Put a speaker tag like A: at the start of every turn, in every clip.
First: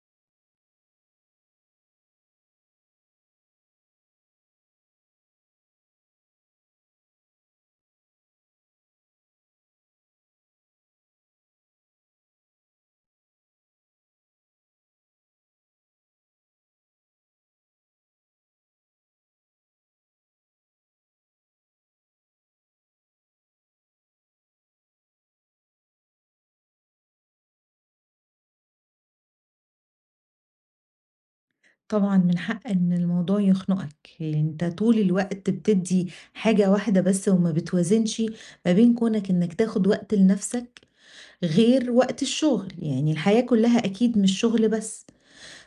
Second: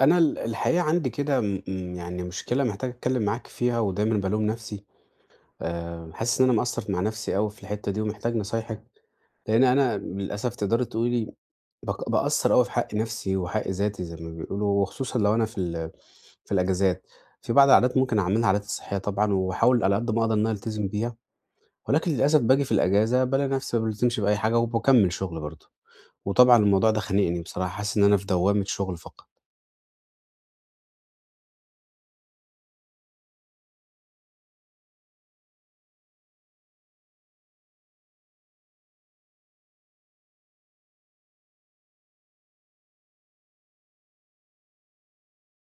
A: أنا الحقيقة عندي كده م م يعني مشكلة محتاج أتكلّم معاك فيها ودايمًا بالوم نَفْسي، حاسس إن أنا مقصّر مع نَفْسي أوي في الحتّة دي ومحتاج نصايحك، لإن أنا للأسف تقدري تقولي باقصّر أوي في حق نَفْسي وحق ذاتي زي ما بيقولوا، وخصوصًا لو أنا في الأجازات. في بعض العادات ممكن أعملها عاداتي الصحية طبعًا وباحاول على قد ما أقدر إن أنا ألتزم بيها، ولكن للأسف باجي في الأجازة بالاقي نَفْسي ما بالتزمش بأي حاجة وباكمّل شُغل برضه، وطبعًا الموضوع ده خانقني بصراحة، حاسس إن أنا في دوّامة شُغل فقط.
B: طبعًا من حق إن الموضوع يخنقك، لان أنت طول الوقت بتدّي حاجة واحدة بس وما بتوازنش ما بين كونك إنك تاخد وقت لنفسك غير وقت الشغل، يعني الحياة كلها أكيد مش شغل بس،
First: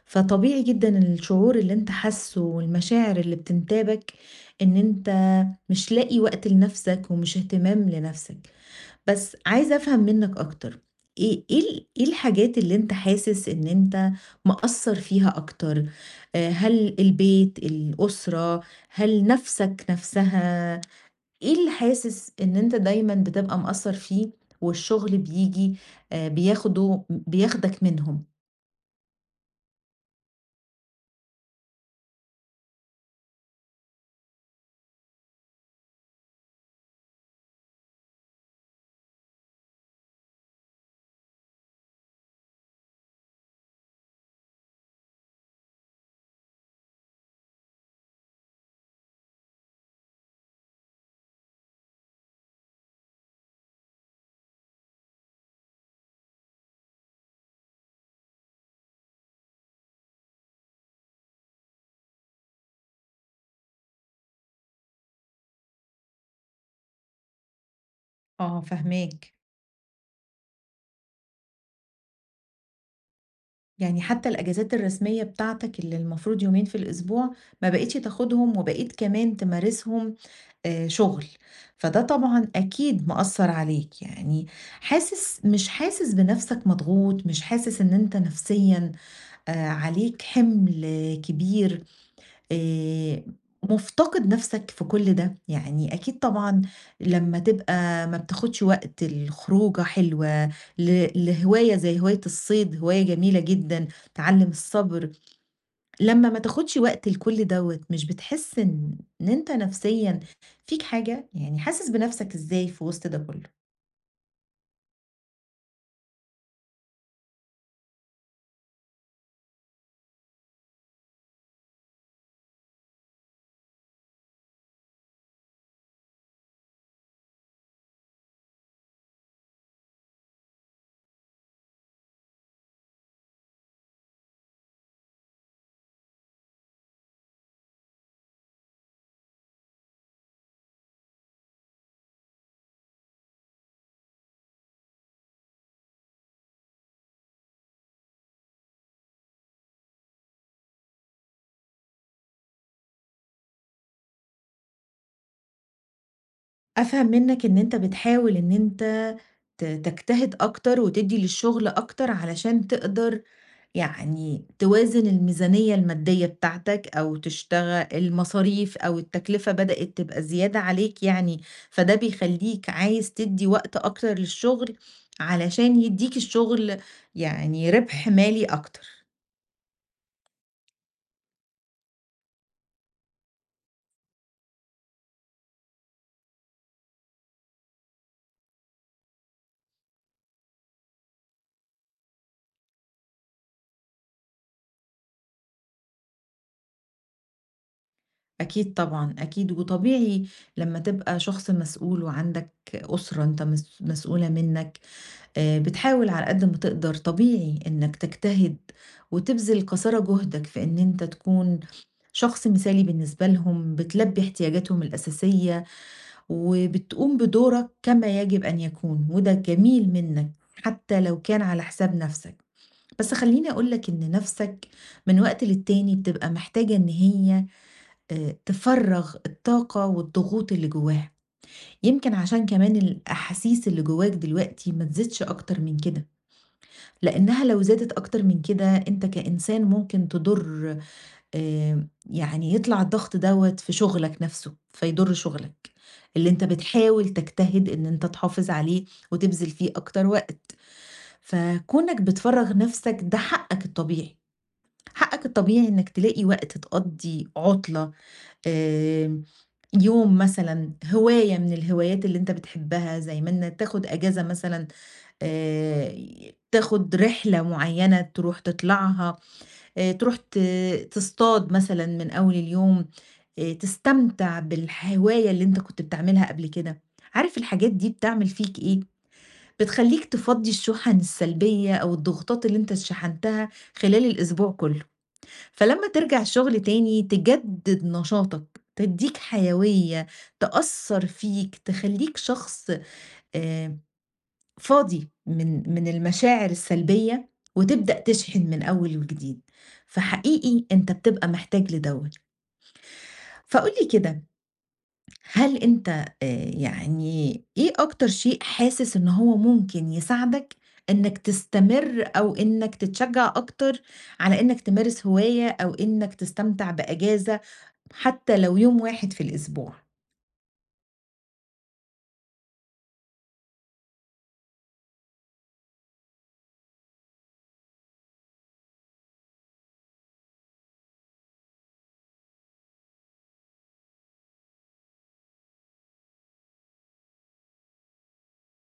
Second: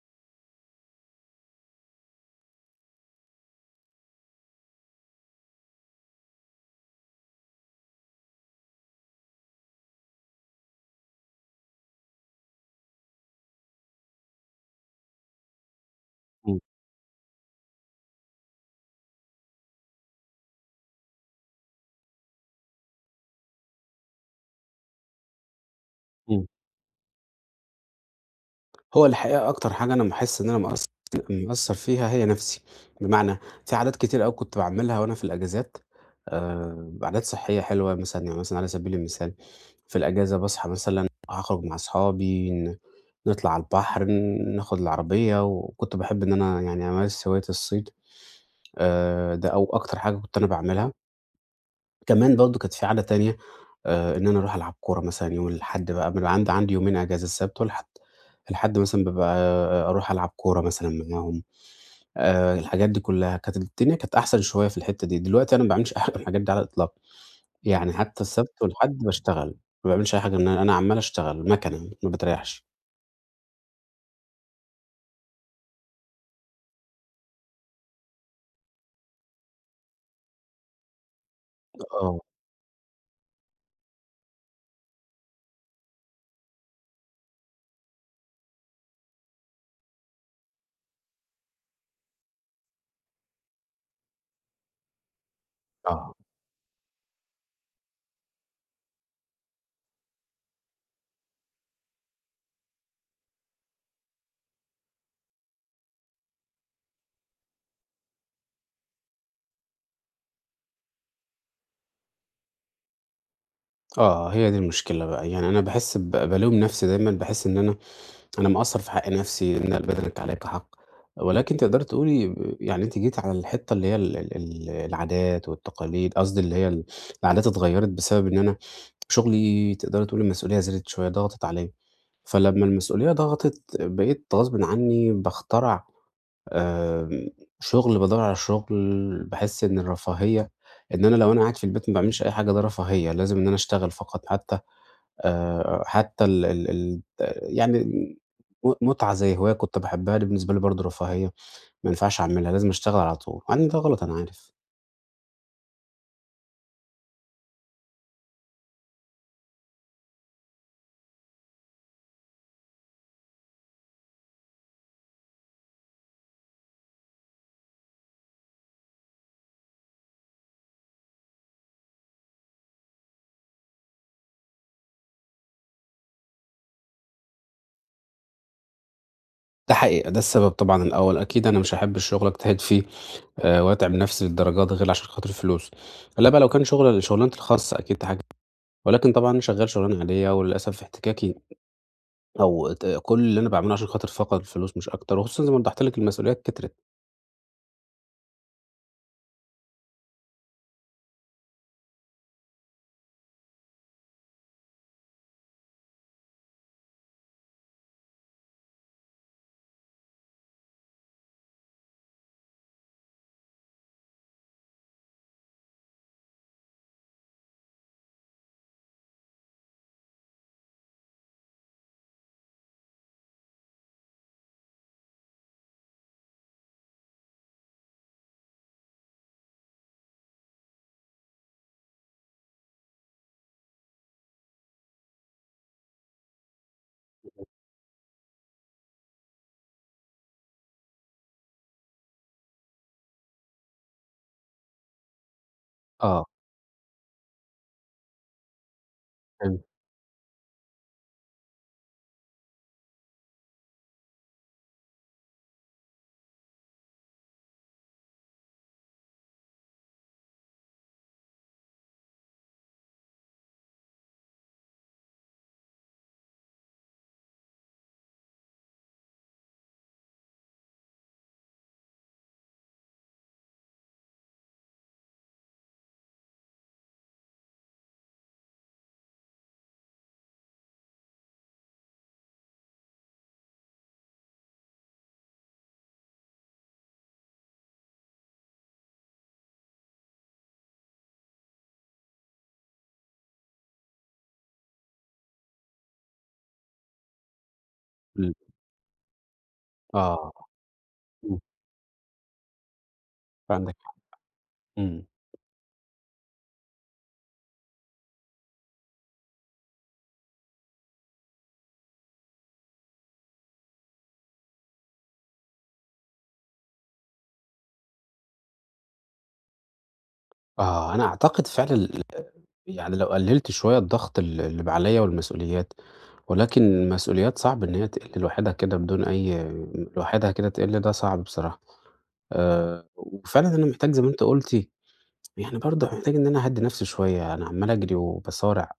B: فطبيعي جدًا الشعور اللي أنت حاسّه والمشاعر اللي بتنتابك إن أنت مش لاقي وقت لنفسك ومش اهتمام لنفسك. بس عايزة أفهم منّك أكتر، إيه الحاجات اللي أنت حاسس إن أنت مقصّر فيها أكتر؟
A: إمم.
B: هل البيت، الأسرة، هل نَفْسك نَفْسها؟ إيه اللي حاسس إن أنت دايمًا بتبقى مقصّر فيه والشغل بييجي
A: إمم.
B: بياخده بياخدك منهم؟
A: هو الحقيقة أكتر حاجة أنا باحس إن أنا مقصّر فيها هي نَفْسي، بمعنى في عادات كتير أوي كنت باعملها وأنا في الأجازات، عادات صحّية حلوة مثلًا يعني مثلًا على سبيل المثال في الأجازة باصحى مثلًا أخرج مع أصحابي نطلع على البحر، ناخد العربية وكنت باحب إن أنا يعني أمارس هواية الصيد، ده أو أكتر حاجة كنت أنا باعملها. كمان برضه كانت في عادة تانية، إن أنا أروح ألعب كورة مثلًا يوم الأحد بقى، بيبقى عندي يومين أجازة السبت والأحد، الأحد مثلًا بابقى أروح ألعب كورة مثلًا معاهم، الحاجات دي كلّها، كانت الدنيا كانت أحسن شوية في الحتّة دي، دلوقتي أنا ما باعملش أي حاجة من الحاجات دي على الإطلاق، يعني حتى
B: آه
A: السبت والأحد
B: فاهماك،
A: باشتغل، ما باعملش أي حاجة من أنا عمّال أشتغل مَكَنة ما باتريّحش.
B: يعني حتّى الأجازات الرسمية بتاعتك اللي المفروض يومين في الأسبوع، ما بقيتش تاخدهم وبقيت كمان تمارسهم شغل، فده
A: آه.
B: طبعًا أكيد مأثّر عليك، يعني مش حاسس بنَفْسك مضغوط، مش حاسس إن أنت نفسيًا عليك حِمل كبير، آآ مُفتقد نَفْسك في كل ده، يعني
A: آه.
B: أكيد طبعًا لمّا تبقى ما بتاخدش وقت لخروجة حلوة، لهواية زي هواية الصيد، هواية جميلة جدًا، تعلّم الصبر، لمّا ما تاخدش وقت لكل دوّة، مش بتحس إن أنت نفسيًا فيك حاجة؟ يعني حاسس بنفسك إزاي في وسط ده كله؟
A: آه، هي دي المشكلة بقى، يعني أنا باحس بالوم نَفْسي دايمًا باحس إن أنا مقصّر في حق نفسي إن البذلِك عليك حق، ولكن تقدري تقولي يعني أنتِ جيتِ على الحتّة اللي هي ال ال ال العادات والتقاليد، قصدي اللي هي العادات اتغيّرت بسبب إن أنا شغلي تقدري تقولي المسؤولية زادت شوية، ضغطت عليَّ، فلمّا المسؤولية ضغطت بقيت غصبٍ عني باخترع، آمم، شغل، بادوّر على شغل، باحس إن الرفاهية إن أنا لو أنا قاعد في البيت ما باعملش أي حاجة ده رفاهية، لازم إن أنا أشتغل فقط حتّى حتى ال ال ال يعني متعة زي هواية كنت باحبها دي بالنسبة لي برضه رفاهية، ما ينفعش أعملها، لازم أشتغل على طول، مع إن ده غلط أنا عارف.
B: أفهم منّك إن أنت بتحاول إن أنت تجتهد أكتر وتدّي للشغل أكتر علشان تقدر يعني توازن الميزانية المادية بتاعتك أو تشتغل المصاريف أو التكلفة بدأت تبقى زيادة عليك يعني، فده بيخلّيك عايز تدّي وقت أكتر للشغل علشان يدّيك الشغل يعني ربح مالي أكتر.
A: ده حقيقة، ده السبب طبعًا الأول، أكيد أنا مش هاحب الشغل أجتهد فيه، وأتعب نفسي للدرجة دي غير عشان خاطر الفلوس. لا بقى لو كان شغلانتي الخاصة أكيد ده حاجة، ولكن طبعًا أنا شغال شغلانة عادية وللأسف احتكاكي أو ت كل اللي أنا باعمله عشان خاطر فقط الفلوس مش أكتر، وخصوصًا زي ما وضحت لك المسؤوليات كترت.
B: أكيد طبعًا، أكيد، وطبيعي لمّا تبقى شخص مسؤول وعندك أسرة أنت مسؤولة منّك، بتحاول على قد ما تقدر طبيعي إنّك تجتهد وتبذل قصارى جهدك في إن أنت تكون شخص مثالي بالنسبة لهم، بتلبّي احتياجاتهم الأساسية وبتقوم بدورك كما يجب أن يكون، وده جميل منّك حتّى لو كان على حساب نَفْسك. بس خلّيني أقول لك إن نَفْسك من وقت للتاني بتبقى محتاجة إن هي تفرّغ الطاقة والضغوط اللي جواها، يمكن عشان كمان الأحاسيس اللي جواك دلوقتي ما تزيدش أكتر من كده، لإنها لو زادت أكتر من كده أنت كإنسان ممكن تضر يعني يطلع الضغط دوّة في شغلك نفسه، فيضر شغلك
A: آه.
B: اللي أنت بتحاول تجتهد إن أنت تحافظ عليه وتبذل
A: فهمت.
B: فيه أكتر وقت، فكونك بتفرّغ نفسك ده حقك الطبيعي، حقك الطبيعي إنك تلاقي وقت تقضّي عُطلة آآ، يوم مثلًا، هواية من الهوايات اللي أنت بتحبها، زي ما إن تاخد أجازة مثلًا، آآ، تاخد رحلة معيّنة تروح تطلعها، تروح تصطاد مثلًا من أول اليوم، تستمتع بالهواية اللي أنت كنت بتعملها قبل كده. عارف الحاجات دي بتعمل فيك إيه؟ بتخلّيك تفضّي الشُحَن السلبية أو الضغوطات اللي أنت اتشحنتها خلال الأسبوع كلّه. فلمّا ترجع الشغل تاني تجدد نشاطك، تدّيك حيوية، تأثّر فيك، تخلّيك شخص آآ فاضي من المشاعر السلبية، وتبدأ
A: إمم.
B: تشحن من أول وجديد،
A: آه.
B: فحقيقي أنت بتبقى
A: إمم.
B: محتاج لدوّة. فقُل
A: عندك
B: لي
A: حق.
B: كده،
A: إمم.
B: هل أنت يعني إيه أكتر شيء حاسس إن هو ممكن يساعدك إنك تستمر أو إنك تتشجّع أكتر على إنك تمارس هواية أو إنك تستمتع بأجازة حتى لو يوم واحد في الأسبوع،
A: آه، أنا أعتقد فعلًا يعني لو قلّلت شوية الضغط اللي بقى عليّا والمسؤوليات، ولكن المسؤوليات صعب إن هي تقِل لوحدها كده بدون أي، لوحدها كده تقِل ده صعب بصراحة، وفعلًا أنا محتاج زي ما أنتِ قُلتِ يعني برضه محتاج إن أنا أهدّي نفسي شوية، أنا عمّال أجري وباصارع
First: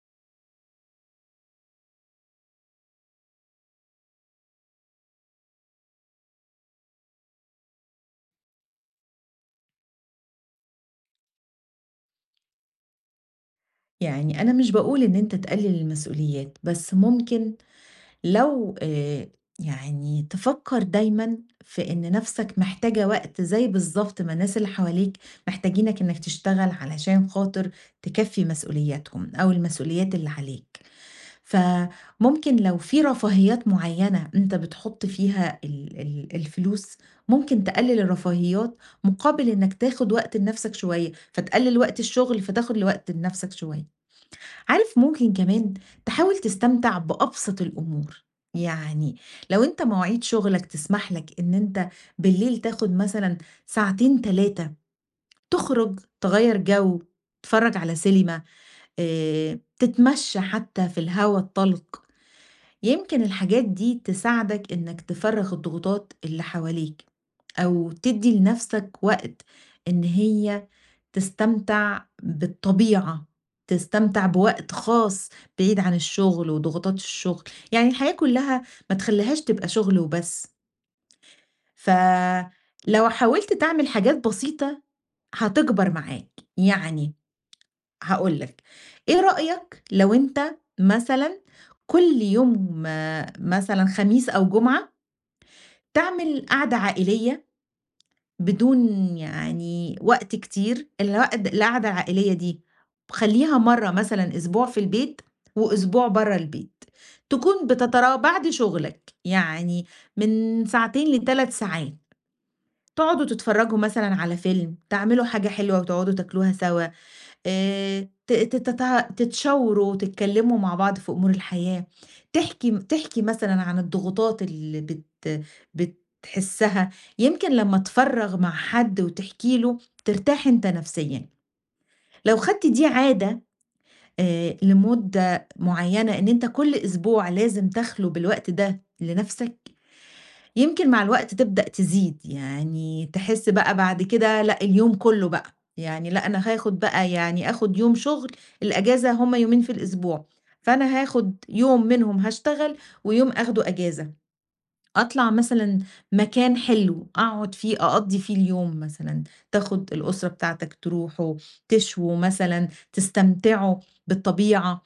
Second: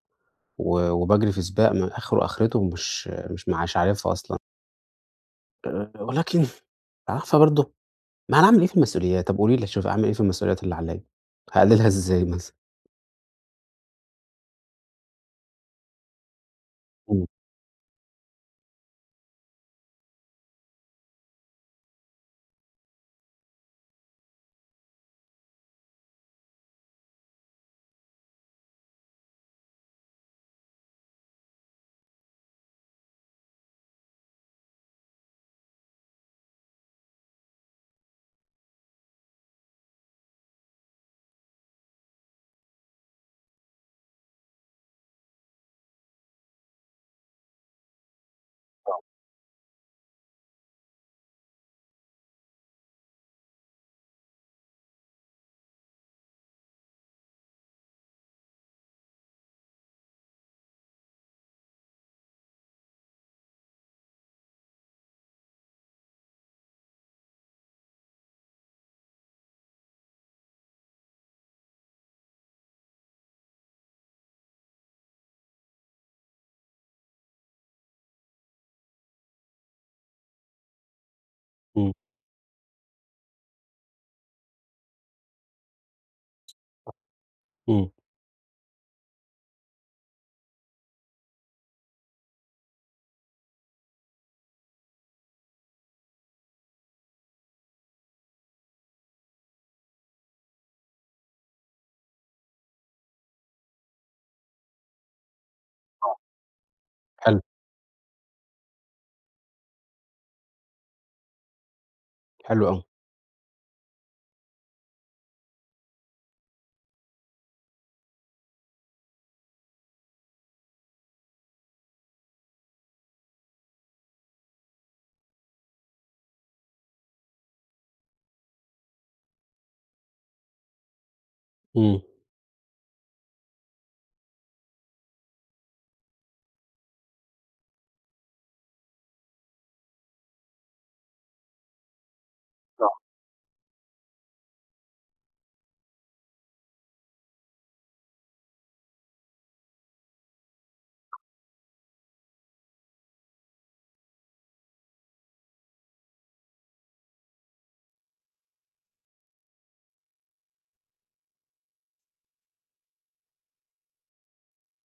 A: وباجري في سباق ما آخره آخرته مش عارفها أصلًا، ولكن عارفة برضه ما أنا أعمل إيه في المسؤوليات؟ طب قولي لي أشوف أعمل إيه في المسؤوليات اللي عليّا؟ هاقللها إزاي مثلًا؟
B: يعني أنا مش باقول إن أنت تقلل المسؤوليات، بس
A: إمم.
B: ممكن لو يعني تفكّر دايمًا في إن نَفْسك محتاجة وقت زي بالضبط ما الناس اللي حواليك محتاجينك إنك تشتغل علشان خاطر تكفّي مسؤولياتهم أو المسؤوليات اللي عليك. فممكن لو في رفاهيات معينة أنت بتحط فيها ال ال الفلوس، ممكن تقلل الرفاهيات مقابل إنك تاخد وقت لنفسك شوية، فتقلل وقت الشغل فتاخد لوقت لنفسك شوية. عارف ممكن كمان تحاول تستمتع بأبسط الأمور، يعني لو أنت مواعيد شغلك تسمح لك إن أنت بالليل تاخد مثلًا ساعتين 3 تخرج تغيّر جو، تتفرج على سينما، تتمشى حتى في الهوا الطلق. يمكن الحاجات دي تساعدك إنك تفرّغ الضغوطات اللي حواليك، أو تدّي لنفسك وقت إن هي تستمتع بالطبيعة، تستمتع بوقت خاص بعيد عن الشغل وضغوطات الشغل، يعني الحياة كلّها ما تخلّيهاش تبقى شغل وبس،
A: إمم.
B: فلو حاولت تعمل حاجات بسيطة هتكبر معاك، يعني
A: إمم.
B: هاقول لك، إيه رأيك لو أنت مثلًا كل يوم آه، مثلًا خميس أو جمعة تعمل قعدة عائلية بدون يعني وقت كتير، الوقد القعدة العائلية دي خلّيها مرّة مثلًا أسبوع في البيت وأسبوع برّه البيت،
A: حلو.
B: تكون بتترا بعد شغلك، يعني من ساعتين ل3 ساعات،
A: حلو أوي.
B: تقعدوا تتفرّجوا مثلًا على فيلم، تعملوا حاجة حلوة وتقعدوا تاكلوها سوا، ت تتتع تتشاوروا وتتكلّموا مع بعض في أمور الحياة، تحكي مثلًا عن الضغوطات اللي بتحسّها، يمكن لمّا تفرّغ مع حد وتحكي له ترتاح أنت نفسيًا.
A: إمم.
B: لو خدت دي عادة لمدة معيّنة إن أنت كل أسبوع لازم تخلو بالوقت ده لنفسك يمكن مع الوقت تبدأ تزيد،
A: آه.
B: يعني تحس بقى بعد كده لأ، اليوم كله بقى، يعني لأ، أنا هاخد بقى يعني آخد يوم شغل، الأجازة هُم يومين في الأسبوع، فأنا هاخد يوم منهم هاشتغل ويوم آخده أجازة. أطلع مثلًا مكان حلو أقعد فيه أقضّي فيه اليوم مثلًا، تاخد الأسرة بتاعتك تروحوا، تشووا مثلًا، تستمتعوا بالطبيعة،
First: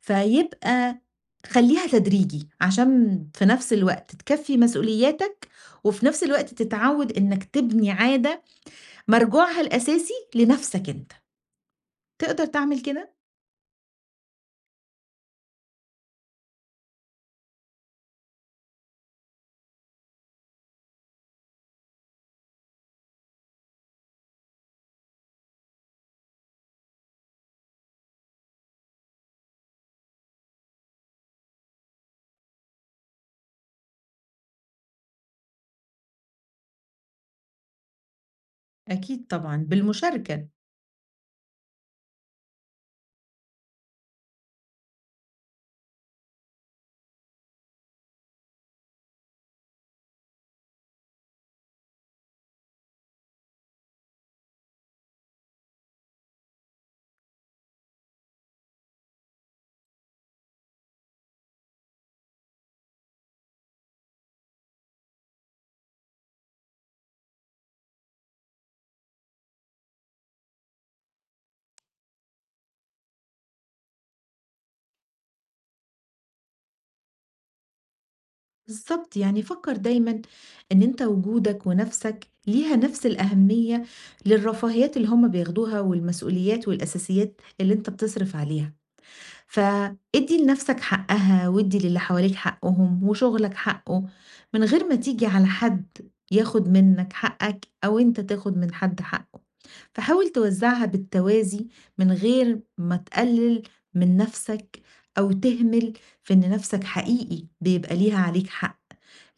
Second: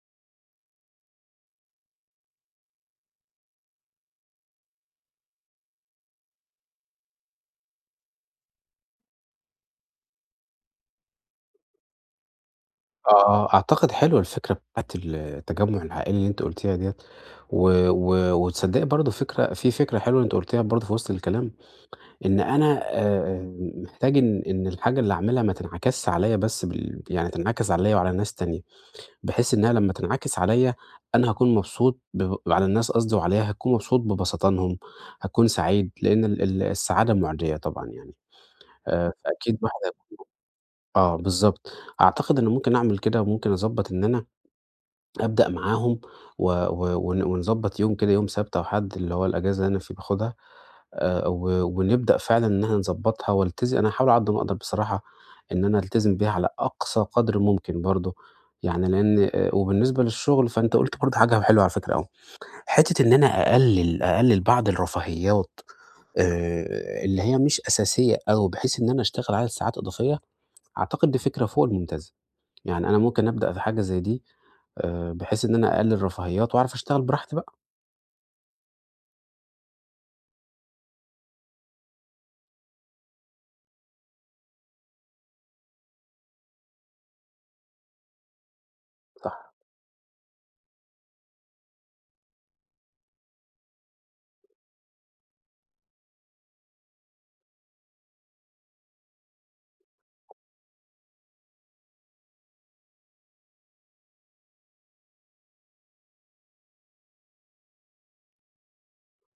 B: فيبقى خلّيها تدريجي عشان في نفس الوقت تكفّي مسؤولياتك، وفي نفس الوقت تتعوّد إنك تبني عادة مرجوعها الأساسي لنفسك أنت، تقدر تعمل كده؟
A: آه، أعتقد حلوة الفكرة بتاعة التجمُّع العائلي اللي أنتِ قُلتيها ديّة، و و وتصدّقي برضه فكرة في فكرة حلوة أنتِ قُلتيها برضه في وسط الكلام، إن أنا محتاج إن الحاجة اللي أعملها ما تنعكسش عليّا بس يعني تنعكس عليّا وعلى ناس تانية، بحيث إنها لمّا تنعكس عليّا أنا هاكون مبسوط على الناس قصدي وعليّا، هاكون مبسوط ببسطانهم، هاكون سعيد، لإن ال ال السعادة مُعديّة طبعًا يعني،
B: أكيد طبعًا،
A: فأكيد الواحد.
B: بالمشاركة.
A: آه بالضبط، أعتقد إن ممكن أعمل كده وممكن أضبّط إن أنا أبدأ معاهم و و ون ونضبّط يوم كده يوم سبت أو حد اللي هو الأجازة اللي أنا فيه باخدها، ونبدأ فعلًا إن إحنا نضبّطها والتزم أنا هاحاول على قد ما أقدر بصراحة إن أنا ألتزم بيها على أقصى قدر ممكن برضه، يعني لإن وبالنسبة للشغل فأنت قُلت برضه حاجة حلوة على فكرة أوي، حتّة إن أنا أقلل بعض الرفاهيات، اللي هي مش أساسية أوي بحيث إن أنا أشتغل عدد ساعات إضافية، أعتقد دي فكرة فوق الممتازة. يعني أنا ممكن أبدأ في حاجة زي دي، بحيث إن أنا أقلل رفاهيات وأعرف أشتغل براحتي بقى.
B: بالضبط، يعني فكّر دايمًا إن أنت وجودك ونَفْسك ليها نَفْس الأهمية للرفاهيات اللي هُم بياخدوها والمسؤوليات والأساسيات اللي أنت بتصرف عليها.
A: صح.
B: فادّي لنَفْسك حقّها، وادّي للي حواليك حقّهم، وشُغلك حقّه، من غير ما تيجي على حد ياخُد منّك حقّك أو أنت تاخُد من حد حقّه. فحاول توزّعها بالتوازي من غير ما تقلِّل من نَفْسك أو تهمل في إن نَفْسك حقيقي بيبقى ليها عليك حق،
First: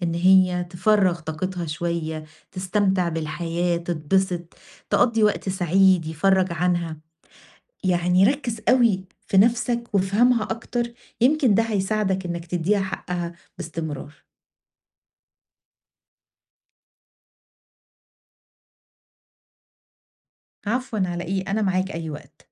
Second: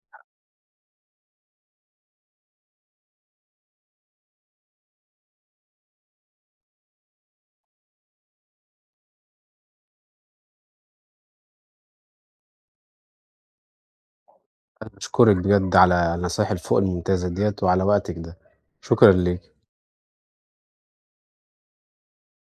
B: إن هي تفرّغ طاقتها شوية، تستمتع بالحياة، تتبسط، تقضّي وقت سعيد يفرّج عنها. يعني ركّز أوي في نَفْسك وافهمها أكتر، يمكن ده هيساعدك إنّك تدّيها حقّها باستمرار.
A: أنا باشكرِك بجد على النصايح الفوق الممتازة ديّة وعلى وقتِك ده، شكرًا ليكِ.
B: عفوًا على إيه، أنا معاك أي وقت.